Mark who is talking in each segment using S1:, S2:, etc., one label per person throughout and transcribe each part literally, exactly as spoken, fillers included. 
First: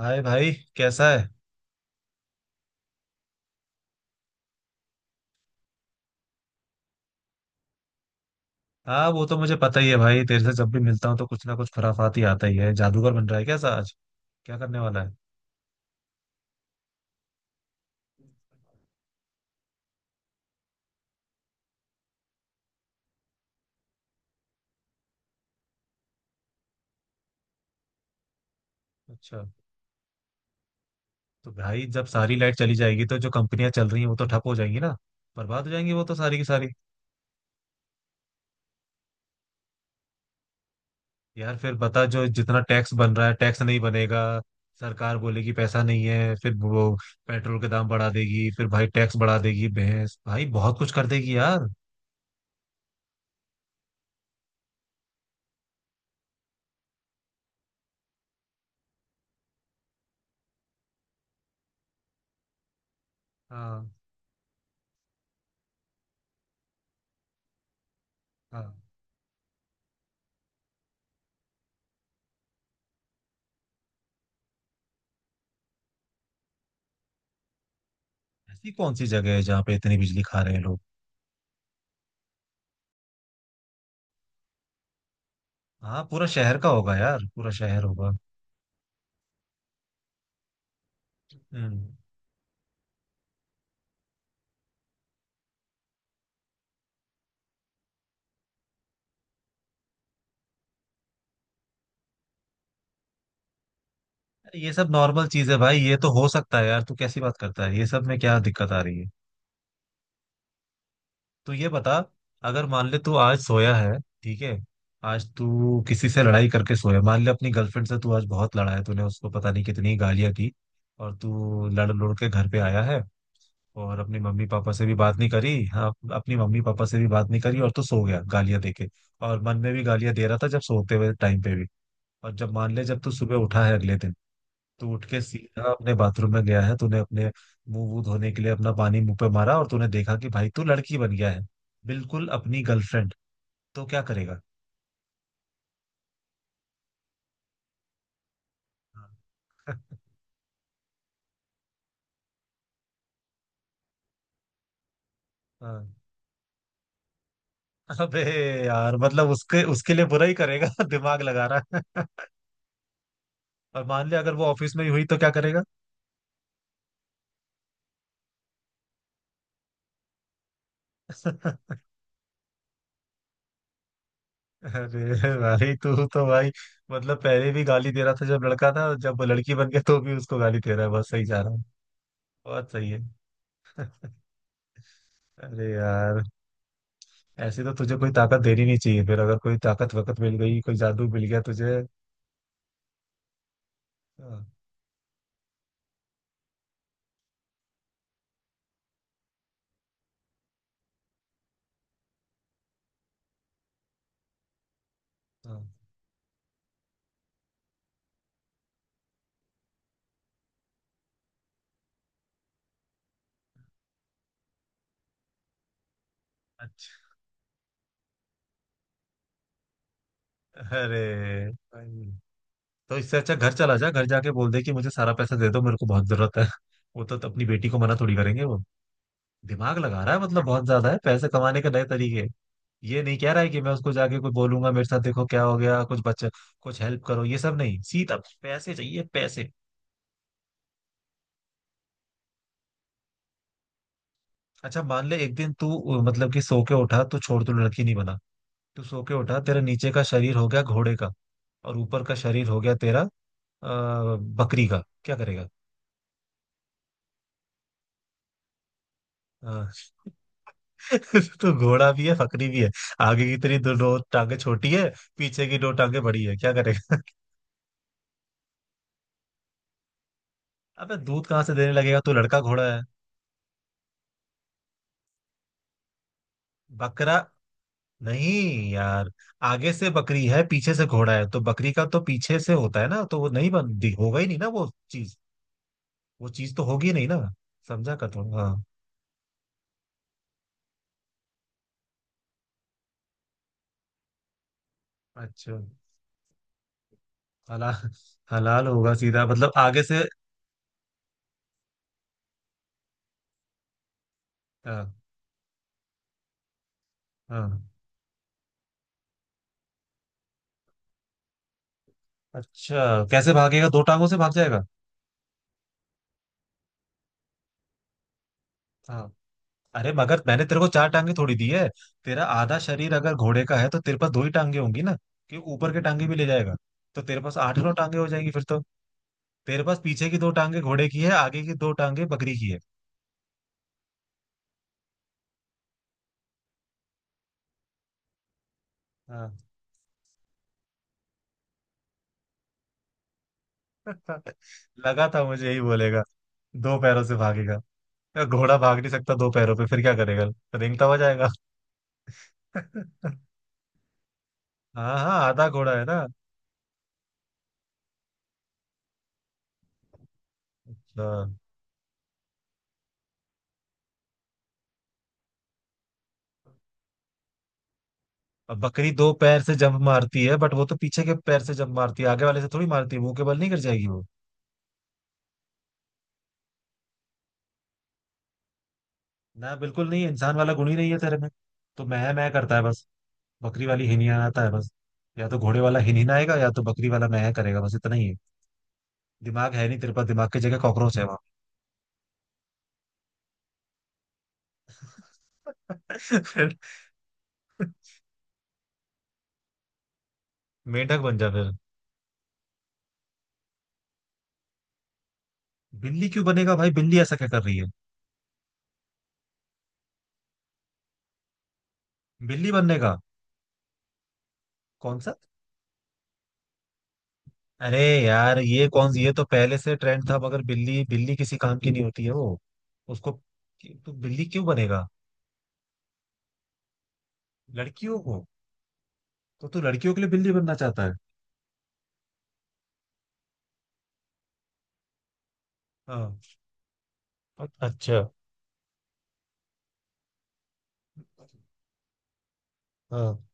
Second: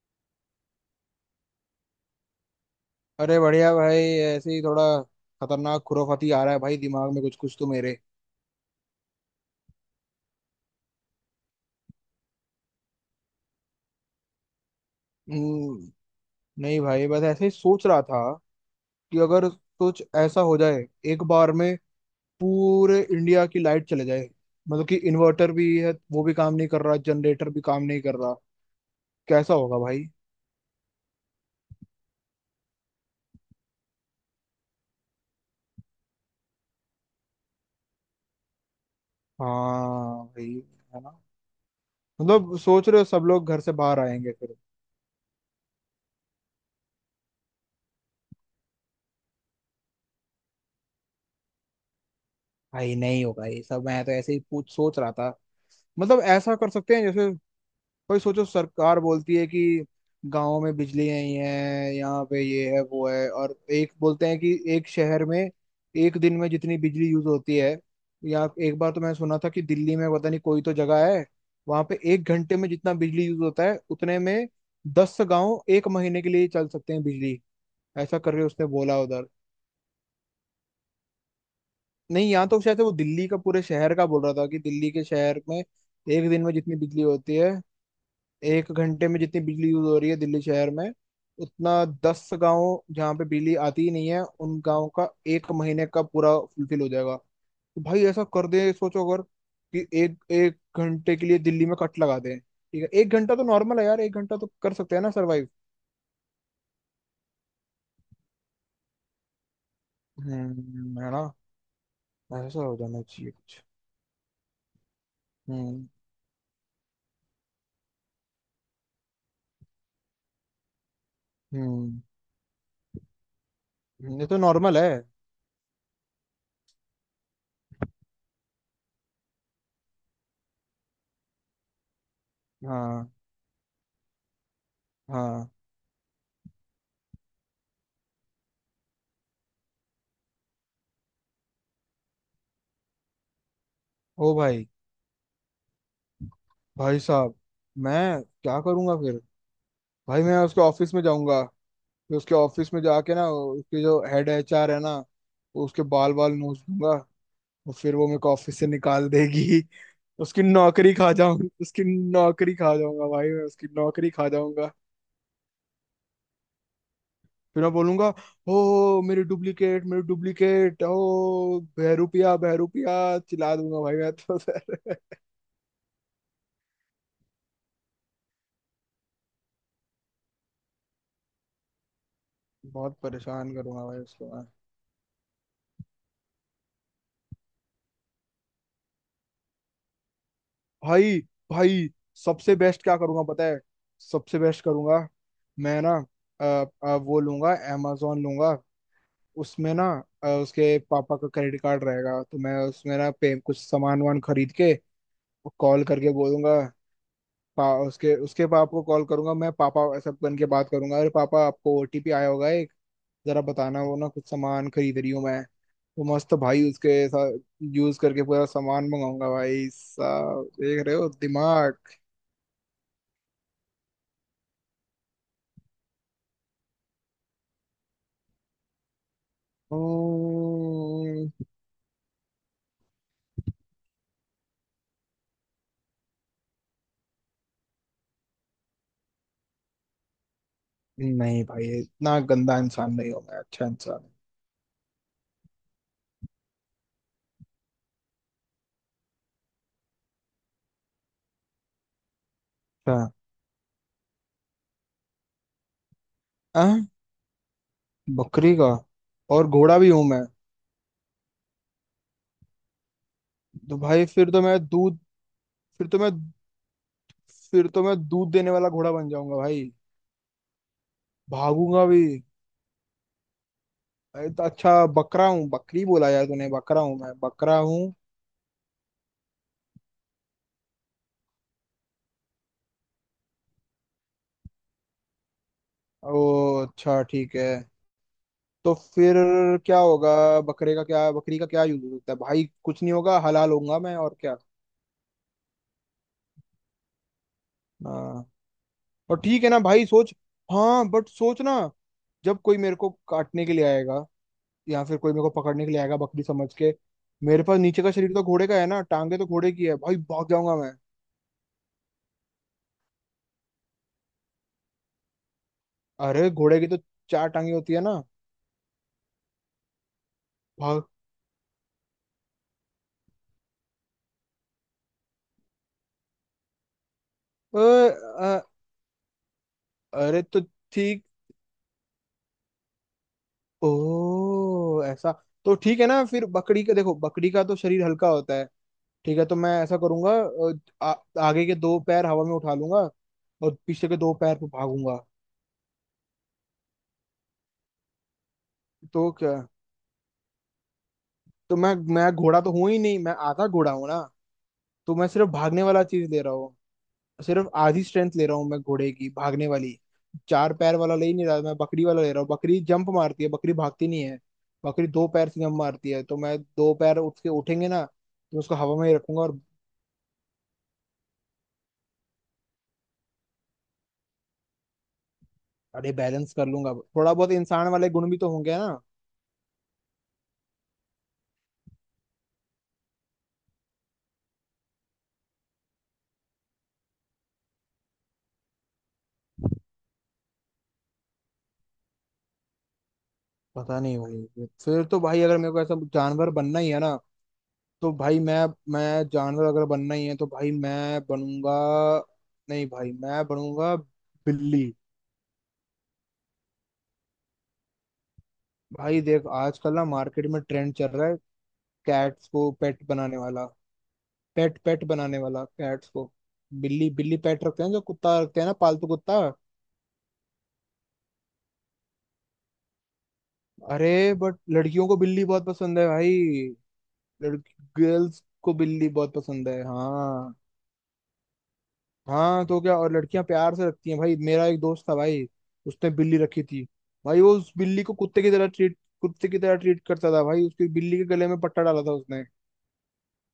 S1: हाय भाई। कैसा है?
S2: अरे बढ़िया भाई, ऐसे ही थोड़ा खतरनाक खुराफाती आ रहा है भाई, दिमाग में कुछ कुछ तो मेरे।
S1: हाँ वो तो मुझे पता ही है भाई, तेरे से जब भी मिलता हूँ तो कुछ ना कुछ खुराफात ही आता ही है। जादूगर बन रहा है कैसा आज? क्या करने वाला है?
S2: हम्म, नहीं भाई, बस ऐसे ही सोच रहा था कि अगर कुछ ऐसा हो जाए, एक बार में पूरे इंडिया की लाइट चले जाए। मतलब कि इन्वर्टर भी है वो भी काम नहीं कर रहा, जनरेटर भी काम नहीं कर रहा।
S1: अच्छा।
S2: कैसा होगा भाई?
S1: तो भाई जब सारी लाइट चली जाएगी तो जो कंपनियां चल रही हैं वो तो ठप हो जाएंगी ना। बर्बाद हो जाएंगी वो तो सारी की सारी।
S2: हाँ भाई, है ना?
S1: यार फिर बता, जो
S2: मतलब
S1: जितना
S2: सोच
S1: टैक्स
S2: रहे हो
S1: बन
S2: सब
S1: रहा है
S2: लोग
S1: टैक्स
S2: घर से
S1: नहीं
S2: बाहर
S1: बनेगा।
S2: आएंगे फिर?
S1: सरकार बोलेगी पैसा नहीं है, फिर वो पेट्रोल के दाम बढ़ा देगी, फिर भाई टैक्स बढ़ा देगी, भैंस भाई बहुत कुछ कर देगी यार।
S2: भाई नहीं होगा ये सब, मैं तो ऐसे ही पूछ सोच रहा था। मतलब ऐसा कर सकते हैं जैसे, भाई सोचो, सरकार बोलती है कि गांव में बिजली नहीं है, यहाँ पे ये है वो है, और
S1: हाँ,
S2: एक बोलते हैं कि एक शहर में एक दिन में जितनी बिजली यूज होती है, या
S1: हाँ।
S2: एक बार तो मैंने सुना था कि दिल्ली में पता नहीं कोई तो जगह है, वहां पे एक घंटे में जितना बिजली यूज होता है, उतने में दस गांव एक महीने के लिए चल सकते हैं बिजली। ऐसा करके उसने
S1: ऐसी कौन
S2: बोला
S1: सी
S2: उधर।
S1: जगह है जहाँ पे इतनी बिजली खा रहे हैं लोग?
S2: नहीं, यहाँ तो शायद से वो दिल्ली का, पूरे शहर का बोल रहा था कि दिल्ली के शहर में
S1: हाँ पूरा
S2: एक दिन में
S1: शहर का
S2: जितनी
S1: होगा
S2: बिजली
S1: यार,
S2: होती
S1: पूरा
S2: है,
S1: शहर होगा।
S2: एक घंटे में जितनी बिजली यूज हो रही है दिल्ली शहर में, उतना
S1: हम्म।
S2: दस गांव जहाँ पे बिजली आती ही नहीं है, उन गांव का एक महीने का पूरा फुलफिल हो जाएगा। तो भाई ऐसा कर दे, सोचो अगर, कि एक एक घंटे के लिए दिल्ली में कट लगा दें। ठीक है, एक घंटा तो नॉर्मल है यार, एक घंटा तो
S1: ये
S2: कर
S1: सब
S2: सकते हैं ना
S1: नॉर्मल
S2: सरवाइव।
S1: चीज है भाई, ये तो हो सकता है यार। तू कैसी बात करता है, ये सब में क्या दिक्कत आ रही है?
S2: हम्म, है ना?
S1: तू ये बता,
S2: ऐसा
S1: अगर
S2: हो
S1: मान ले
S2: जाना
S1: तू
S2: चाहिए
S1: आज
S2: कुछ।
S1: सोया है, ठीक है। आज तू
S2: हम्म।
S1: किसी से लड़ाई करके सोया, मान ले अपनी गर्लफ्रेंड से तू आज बहुत लड़ा है, तूने उसको पता नहीं कितनी गालियां दी। और तू लड़
S2: हम्म।
S1: लड़ के घर पे आया है। और अपनी
S2: ये तो
S1: मम्मी पापा
S2: नॉर्मल
S1: से
S2: है।
S1: भी बात नहीं करी, हाँ अपनी मम्मी पापा से भी बात नहीं करी, और तू सो गया गालियां दे के। और मन में भी गालियां दे रहा था जब सोते हुए टाइम पे भी। और जब मान ले जब तू
S2: हाँ,
S1: सुबह उठा है अगले दिन, तू उठ के
S2: हाँ।
S1: सीधा अपने बाथरूम में गया है, तूने अपने मुंह वूह धोने के लिए अपना पानी मुंह पे मारा, और तूने देखा कि भाई तू लड़की बन गया है। बिल्कुल अपनी गर्लफ्रेंड। तो क्या
S2: ओ
S1: करेगा?
S2: भाई! भाई साहब, मैं क्या करूंगा
S1: हाँ।
S2: फिर? भाई मैं उसके ऑफिस में जाऊंगा, फिर उसके ऑफिस में जाके ना उसके जो हेड एचआर है ना, उसके
S1: हाँ।
S2: बाल बाल नोच दूंगा, और फिर वो मेरे
S1: अबे!
S2: को ऑफिस से
S1: यार
S2: निकाल
S1: मतलब
S2: देगी।
S1: उसके उसके लिए बुरा ही
S2: उसकी
S1: करेगा।
S2: नौकरी खा
S1: दिमाग लगा
S2: जाऊं
S1: रहा
S2: उसकी,
S1: है।
S2: नौकरी खा जाऊंगा भाई, मैं उसकी
S1: और मान
S2: नौकरी
S1: ले
S2: खा
S1: अगर वो
S2: जाऊंगा।
S1: ऑफिस में ही हुई तो क्या करेगा?
S2: फिर मैं बोलूंगा, ओ मेरी डुप्लीकेट, मेरी डुप्लीकेट, ओ बहरूपिया बहरूपिया, चिल्ला दूंगा भाई मैं तो
S1: अरे भाई तू तो भाई, मतलब पहले भी गाली दे रहा था जब लड़का था, जब वो लड़की बन गया तो भी उसको गाली दे रहा है, बस सही जा रहा हूँ। बहुत सही
S2: बहुत
S1: है।
S2: परेशान करूंगा भाई उसको मैं।
S1: अरे यार, ऐसे तो तुझे कोई ताकत देनी नहीं चाहिए। फिर अगर कोई ताकत वकत मिल गई, कोई जादू
S2: भाई,
S1: मिल गया तुझे।
S2: भाई, सबसे बेस्ट क्या करूंगा पता है? सबसे
S1: हाँ,
S2: बेस्ट करूंगा, मैं ना अ, अ, वो लूंगा, amazon लूंगा, उसमें ना अ, उसके पापा का क्रेडिट कार्ड रहेगा, तो मैं उसमें ना पे कुछ सामान वामान खरीद के
S1: हाँ,
S2: कॉल करके बोलूंगा। पा, उसके उसके पापा को कॉल करूंगा मैं, पापा ऐसा बन के बात करूंगा, अरे पापा आपको ओटीपी आया होगा एक, जरा बताना, वो ना कुछ सामान खरीद रही हूँ मैं, तो मस्त भाई
S1: अच्छा।
S2: उसके साथ यूज करके पूरा सामान मंगाऊंगा। भाई साहब देख रहे
S1: अरे
S2: हो दिमाग?
S1: भाई तो इससे अच्छा घर चला जा, घर जाके बोल दे कि मुझे सारा पैसा दे दो, मेरे को बहुत जरूरत है। वो तो अपनी बेटी को मना थोड़ी करेंगे वो। दिमाग लगा रहा है मतलब बहुत ज्यादा है,
S2: ओ,
S1: पैसे कमाने के नए तरीके। ये नहीं कह रहा है कि मैं उसको जाके कोई बोलूंगा मेरे साथ देखो क्या हो गया, कुछ बच्चे कुछ हेल्प करो, ये सब नहीं, सीधा पैसे चाहिए पैसे।
S2: नहीं भाई इतना गंदा इंसान नहीं हूं मैं, अच्छा इंसान हूं।
S1: अच्छा मान ले एक दिन तू, अ, मतलब कि सो के उठा, तू छोड़, तू लड़की नहीं बना। तू सो के उठा, तेरा नीचे का शरीर हो गया घोड़े का, और ऊपर का शरीर हो गया तेरा, आ,
S2: अच्छा।
S1: बकरी का। क्या करेगा?
S2: आ? बकरी का, और
S1: अ,
S2: घोड़ा भी हूं मैं?
S1: तो घोड़ा भी है बकरी भी है। आगे की तेरी दो,
S2: तो
S1: दो
S2: भाई फिर
S1: टांगे
S2: तो मैं
S1: छोटी है,
S2: दूध
S1: पीछे की दो
S2: फिर तो
S1: टांगे
S2: मैं
S1: बड़ी है, क्या करेगा?
S2: फिर तो मैं दूध देने वाला घोड़ा बन जाऊंगा भाई,
S1: अबे दूध कहाँ से देने
S2: भागूंगा
S1: लगेगा
S2: भी।
S1: तू? लड़का घोड़ा है,
S2: अरे तो अच्छा बकरा हूँ, बकरी बोला यार तूने, बकरा हूँ, मैं
S1: बकरा।
S2: बकरा हूँ।
S1: नहीं यार, आगे से बकरी है पीछे से घोड़ा है, तो बकरी का तो पीछे से होता है ना, तो वो नहीं बनती, होगा ही नहीं ना वो चीज।
S2: ओ
S1: वो चीज तो होगी
S2: अच्छा,
S1: नहीं ना।
S2: ठीक है।
S1: समझा कर थोड़ा, हाँ।
S2: तो फिर क्या होगा बकरे का? क्या बकरी का क्या यूज हो सकता है भाई, कुछ नहीं होगा, हलाल होऊंगा मैं और
S1: अच्छा, हलाल।
S2: क्या।
S1: हलाल होगा
S2: और
S1: सीधा,
S2: ठीक है
S1: मतलब
S2: ना
S1: आगे
S2: भाई,
S1: से।
S2: सोच। हाँ बट सोच ना, जब कोई मेरे को काटने के लिए आएगा, या
S1: हाँ।
S2: फिर कोई मेरे को पकड़ने के लिए आएगा बकरी समझ के, मेरे पास
S1: हाँ।
S2: नीचे का शरीर तो घोड़े का है ना, टांगे तो घोड़े की है भाई, भाग जाऊंगा मैं।
S1: अच्छा कैसे भागेगा, दो टांगों से भाग जाएगा?
S2: अरे घोड़े की तो चार टांगे होती है ना।
S1: हाँ। अरे मगर मैंने तेरे को
S2: भाग।
S1: चार टांगे थोड़ी दी है। तेरा आधा शरीर अगर घोड़े का है तो तेरे पास दो ही टांगे होंगी ना। कि ऊपर के टांगे भी ले जाएगा? तो तेरे पास आठ
S2: अ,
S1: नौ टांगे हो जाएंगी फिर
S2: अ,
S1: तो। तेरे पास पीछे की
S2: अरे
S1: दो
S2: तो
S1: टांगे घोड़े की
S2: ठीक,
S1: है, आगे की दो टांगे बकरी की है।
S2: ओ ऐसा। तो ठीक है ना, फिर बकरी का देखो बकरी का तो शरीर हल्का होता है। ठीक है,
S1: हाँ।
S2: तो मैं ऐसा करूंगा, अ, आ, आगे के दो पैर हवा में उठा लूंगा, और पीछे के दो पैर पे भागूंगा।
S1: लगा था मुझे यही बोलेगा, दो पैरों से भागेगा। घोड़ा भाग नहीं
S2: तो
S1: सकता दो
S2: क्या,
S1: पैरों पे, फिर क्या करेगा? रेंगता हुआ जाएगा?
S2: तो मैं मैं घोड़ा तो हूं ही नहीं, मैं आधा घोड़ा हूं ना। तो
S1: हाँ
S2: मैं
S1: हाँ,
S2: सिर्फ
S1: आधा
S2: भागने
S1: घोड़ा
S2: वाला
S1: है ना।
S2: चीज ले रहा हूँ, सिर्फ आधी स्ट्रेंथ ले रहा हूँ मैं घोड़े की भागने वाली। चार पैर वाला
S1: अच्छा,
S2: ले ही नहीं रहा, मैं बकरी वाला ले रहा हूँ, बकरी जंप मारती है, बकरी भागती नहीं है। बकरी दो पैर से जंप मारती है, तो मैं दो पैर उठ के उठेंगे ना तो उसको
S1: अब
S2: हवा में
S1: बकरी
S2: ही
S1: दो
S2: रखूंगा और।
S1: पैर से जंप मारती है, बट वो तो पीछे के पैर से जंप मारती है, आगे वाले से थोड़ी मारती है, मुंह के बल नहीं कर जाएगी वो?
S2: अरे बैलेंस कर लूंगा, थोड़ा बहुत इंसान वाले गुण भी तो होंगे ना।
S1: ना, बिल्कुल नहीं। इंसान वाला गुण ही नहीं है तेरे में, तो मैं मैं करता है बस, बकरी वाली हिनिहानाता है बस। या तो घोड़े वाला हिनहिनाएगा या तो बकरी वाला मैं करेगा, बस इतना ही है। दिमाग है नहीं तेरे पास, दिमाग की जगह कॉकरोच है वहां।
S2: पता नहीं भाई, फिर तो भाई अगर मेरे को ऐसा जानवर
S1: फिर?
S2: बनना ही है ना, तो भाई मैं मैं जानवर अगर बनना ही है तो भाई
S1: मेंढक
S2: मैं
S1: बन जा फिर।
S2: बनूंगा, नहीं भाई मैं बनूंगा बिल्ली।
S1: बिल्ली क्यों बनेगा भाई, बिल्ली ऐसा क्या कर रही है?
S2: भाई देख, आजकल ना मार्केट में ट्रेंड चल रहा है, कैट्स को
S1: बिल्ली बनने
S2: पेट
S1: का?
S2: बनाने वाला, पेट पेट
S1: कौन सा?
S2: बनाने वाला कैट्स को, बिल्ली बिल्ली पेट रखते हैं,
S1: अरे
S2: जो कुत्ता
S1: यार
S2: रखते हैं ना
S1: ये
S2: पालतू
S1: कौन सी, ये
S2: कुत्ता।
S1: तो पहले से ट्रेंड था मगर। बिल्ली, बिल्ली किसी काम की नहीं होती है वो। उसको,
S2: अरे
S1: तो बिल्ली
S2: बट
S1: क्यों बनेगा?
S2: लड़कियों को बिल्ली बहुत पसंद है भाई, लड़की,
S1: लड़कियों
S2: गर्ल्स
S1: को?
S2: को बिल्ली बहुत
S1: तो
S2: पसंद
S1: तू
S2: है,
S1: लड़कियों के लिए बिल्ली
S2: हाँ।
S1: बनना चाहता है?
S2: हाँ तो क्या, और लड़कियां प्यार से रखती हैं भाई, मेरा एक दोस्त था भाई, उसने बिल्ली
S1: हाँ।
S2: रखी थी। भाई वो उस बिल्ली को
S1: अच्छा,
S2: कुत्ते की तरह ट्रीट, कुत्ते की तरह ट्रीट करता था भाई, उसकी बिल्ली के गले में पट्टा डाला था उसने।
S1: हाँ।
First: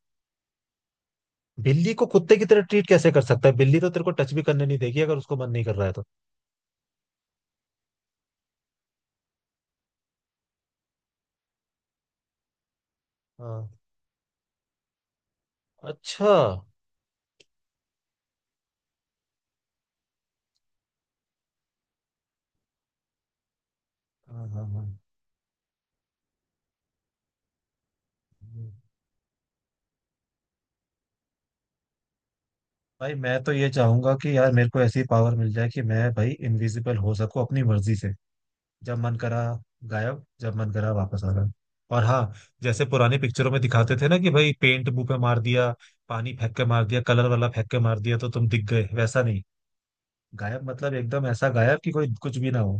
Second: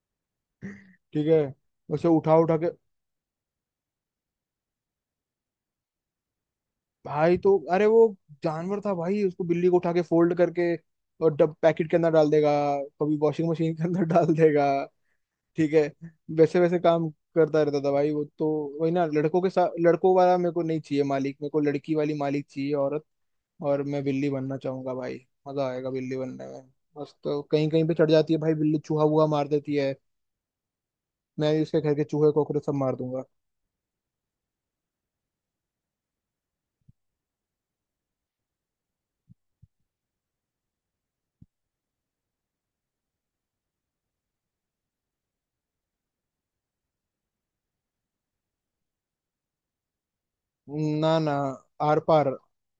S2: ठीक है,
S1: बिल्ली को
S2: उसे
S1: कुत्ते
S2: उठा
S1: की
S2: उठा
S1: तरह
S2: के,
S1: ट्रीट कैसे कर सकता है, बिल्ली तो तेरे को टच भी करने नहीं देगी अगर उसको मन नहीं कर रहा है तो।
S2: भाई तो अरे वो जानवर था भाई, उसको बिल्ली को उठा के फोल्ड करके और डब पैकेट के अंदर डाल देगा, कभी वॉशिंग
S1: हाँ,
S2: मशीन के अंदर डाल देगा। ठीक है,
S1: अच्छा। हाँ
S2: वैसे वैसे काम करता रहता था भाई वो तो, वही ना लड़कों के साथ लड़कों वाला मेरे को नहीं चाहिए मालिक, मेरे को लड़की वाली मालिक चाहिए, औरत। और मैं बिल्ली
S1: हाँ
S2: बनना
S1: हाँ।
S2: चाहूंगा भाई, मजा आएगा बिल्ली बनने में। बस तो कहीं कहीं पे चढ़ जाती है भाई बिल्ली, चूहा वूहा मार देती है, मैं भी उसके घर के चूहे कॉकरोच सब मार
S1: भाई
S2: दूंगा।
S1: मैं तो ये चाहूंगा कि यार मेरे को ऐसी पावर मिल जाए कि मैं भाई इनविजिबल हो सकूं अपनी मर्जी से। जब मन करा गायब, जब मन करा वापस आ गए। और हाँ, जैसे पुरानी पिक्चरों में दिखाते थे ना कि भाई पेंट मुंह पे मार दिया, पानी फेंक के मार दिया, कलर वाला फेंक के मार दिया तो तुम दिख गए, वैसा नहीं। गायब मतलब
S2: ना,
S1: एकदम
S2: ना।
S1: ऐसा गायब कि
S2: आर
S1: कोई
S2: पार,
S1: कुछ भी ना हो।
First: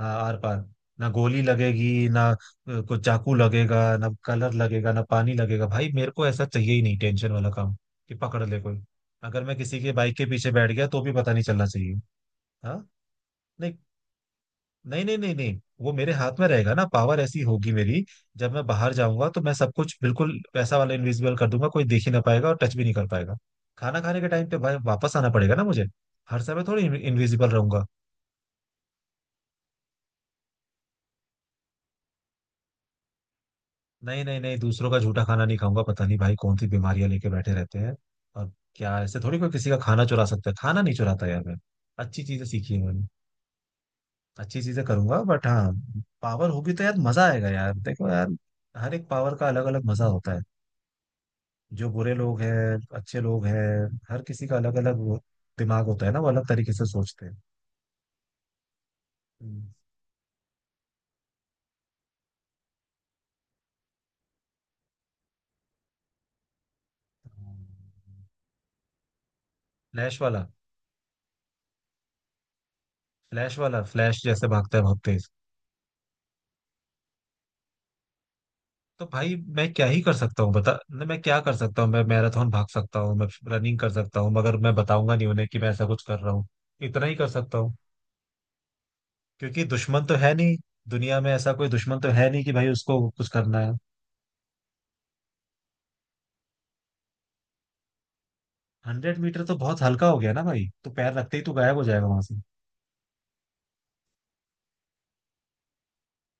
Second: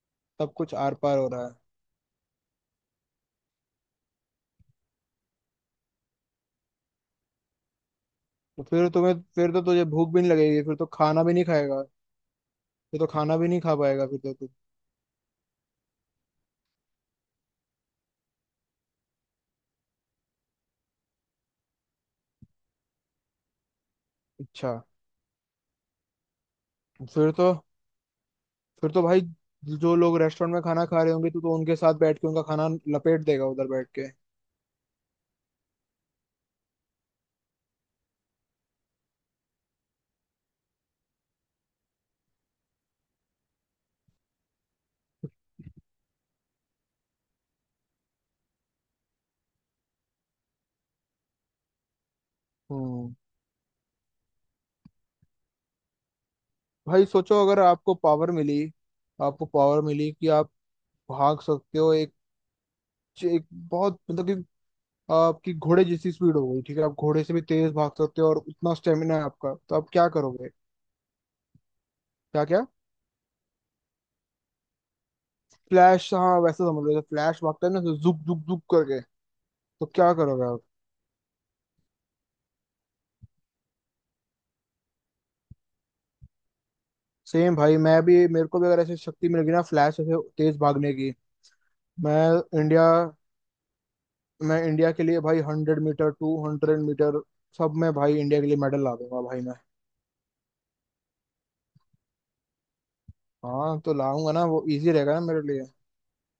S1: हाँ, आर
S2: सब
S1: पार।
S2: कुछ आर
S1: ना
S2: पार हो
S1: गोली
S2: रहा है।
S1: लगेगी, ना अ, कुछ चाकू लगेगा, ना कलर लगेगा, ना पानी लगेगा। भाई मेरे को ऐसा चाहिए ही नहीं टेंशन वाला काम, कि पकड़ ले
S2: तो
S1: कोई।
S2: फिर तुम्हें
S1: अगर
S2: फिर
S1: मैं
S2: तो
S1: किसी
S2: तुझे
S1: के
S2: भूख
S1: बाइक
S2: भी
S1: के
S2: नहीं
S1: पीछे
S2: लगेगी,
S1: बैठ
S2: फिर
S1: गया
S2: तो
S1: तो भी
S2: खाना
S1: पता
S2: भी
S1: नहीं
S2: नहीं
S1: चलना
S2: खाएगा,
S1: चाहिए। हाँ।
S2: फिर तो खाना भी नहीं
S1: नहीं
S2: खा पाएगा, फिर तो तू।
S1: नहीं नहीं नहीं नहीं, वो मेरे हाथ में रहेगा ना, पावर ऐसी होगी मेरी। जब मैं बाहर जाऊंगा तो मैं सब कुछ बिल्कुल पैसा वाला इनविजिबल कर दूंगा, कोई देख ही ना पाएगा और टच भी नहीं कर पाएगा। खाना खाने के टाइम पे
S2: अच्छा।
S1: भाई वापस आना पड़ेगा ना मुझे। हर समय थोड़ी
S2: फिर तो
S1: इनविजिबल रहूंगा।
S2: फिर तो भाई जो लोग रेस्टोरेंट में खाना खा रहे होंगे, तू तो उनके साथ बैठ के उनका खाना लपेट देगा उधर बैठ के।
S1: नहीं नहीं नहीं, दूसरों का झूठा खाना नहीं खाऊंगा, पता नहीं भाई कौन सी बीमारियां लेके बैठे रहते हैं। और क्या ऐसे थोड़ी कोई किसी का खाना चुरा सकता है, खाना नहीं चुराता यार मैं। अच्छी चीजें सीखी है मैंने, अच्छी चीजें करूंगा। बट हाँ, पावर होगी तो यार मजा आएगा यार। देखो यार, हर एक पावर का अलग अलग मजा होता है। जो बुरे लोग हैं,
S2: हम्म
S1: अच्छे लोग हैं, हर किसी का अलग अलग दिमाग होता है ना, वो अलग तरीके से
S2: भाई
S1: सोचते हैं।
S2: सोचो अगर आपको पावर मिली, आपको
S1: हम्म।
S2: पावर मिली कि आप भाग सकते हो, एक, एक बहुत मतलब कि आपकी घोड़े जैसी स्पीड हो गई, ठीक है आप घोड़े से भी तेज भाग सकते हो और उतना स्टेमिना है आपका, तो आप क्या
S1: फ्लैश वाला।
S2: करोगे? क्या क्या?
S1: फ्लैश वाला, फ्लैश जैसे भागता है बहुत तेज।
S2: फ्लैश, हाँ, वैसे समझ लो फ्लैश भागता है ना तो जुक जुक जुक करके,
S1: तो भाई मैं
S2: तो
S1: क्या ही कर
S2: क्या
S1: सकता
S2: करोगे
S1: हूँ,
S2: आप?
S1: बता न, मैं क्या कर सकता हूँ? मैं मैराथन भाग सकता हूँ, मैं रनिंग कर सकता हूँ, मगर मैं बताऊंगा नहीं उन्हें कि मैं ऐसा कुछ कर रहा हूँ। इतना ही कर
S2: सेम
S1: सकता हूँ।
S2: भाई मैं भी, मेरे को भी अगर ऐसी शक्ति मिल गई ना
S1: क्योंकि
S2: फ्लैश
S1: दुश्मन तो
S2: ऐसे
S1: है नहीं,
S2: तेज भागने की,
S1: दुनिया में ऐसा कोई दुश्मन तो
S2: मैं
S1: है नहीं कि भाई
S2: इंडिया
S1: उसको कुछ करना है।
S2: मैं इंडिया के लिए भाई hundred metre two hundred metre, सब में भाई इंडिया के लिए मेडल ला
S1: हंड्रेड
S2: दूंगा भाई
S1: मीटर
S2: मैं।
S1: तो बहुत हल्का हो गया ना भाई, तो पैर रखते ही तो गायब हो जाएगा वहां से।
S2: हाँ तो लाऊंगा ना, वो इजी रहेगा ना मेरे लिए।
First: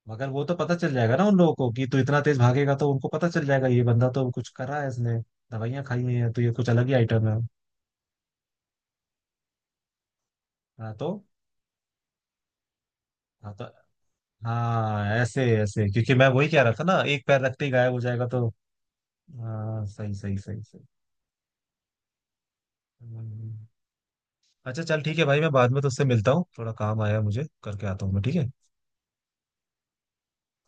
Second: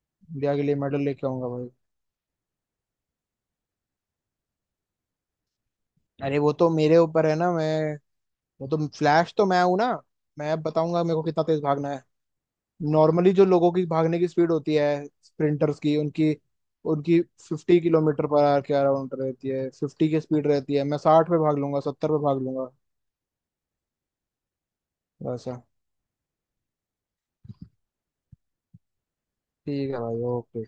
S1: मगर वो तो
S2: इंडिया के
S1: पता
S2: लिए
S1: चल
S2: मेडल
S1: जाएगा ना
S2: लेके
S1: उन
S2: आऊंगा
S1: लोगों
S2: भाई।
S1: को कि तू इतना तेज भागेगा, तो उनको पता चल जाएगा ये बंदा तो कुछ करा है इसने, दवाइयां खाई हुई हैं,
S2: अरे
S1: तो ये
S2: वो
S1: कुछ
S2: तो
S1: अलग ही
S2: मेरे ऊपर
S1: आइटम
S2: है
S1: है।
S2: ना मैं, वो तो फ्लैश तो मैं हूं ना, मैं
S1: हाँ
S2: बताऊंगा
S1: तो,
S2: मेरे को कितना तेज भागना है। नॉर्मली जो
S1: हाँ तो,
S2: लोगों की भागने की स्पीड होती
S1: हाँ
S2: है
S1: ऐसे
S2: स्प्रिंटर्स
S1: ऐसे,
S2: की,
S1: क्योंकि मैं
S2: उनकी,
S1: वही कह रहा था ना,
S2: उनकी
S1: एक पैर रखते ही
S2: फिफ्टी
S1: गायब हो
S2: किलोमीटर
S1: जाएगा
S2: पर
S1: तो।
S2: आवर के अराउंड रहती है,
S1: हाँ
S2: फिफ्टी
S1: सही
S2: की
S1: सही
S2: स्पीड
S1: सही
S2: रहती है,
S1: सही।
S2: मैं साठ पे भाग लूंगा, सत्तर पे भाग लूंगा।
S1: हम्म। अच्छा चल ठीक है भाई, मैं
S2: वैसा,
S1: बाद में तुझसे मिलता हूँ, थोड़ा काम आया है मुझे, करके आता हूँ मैं, ठीक है।
S2: ठीक है भाई, ओके।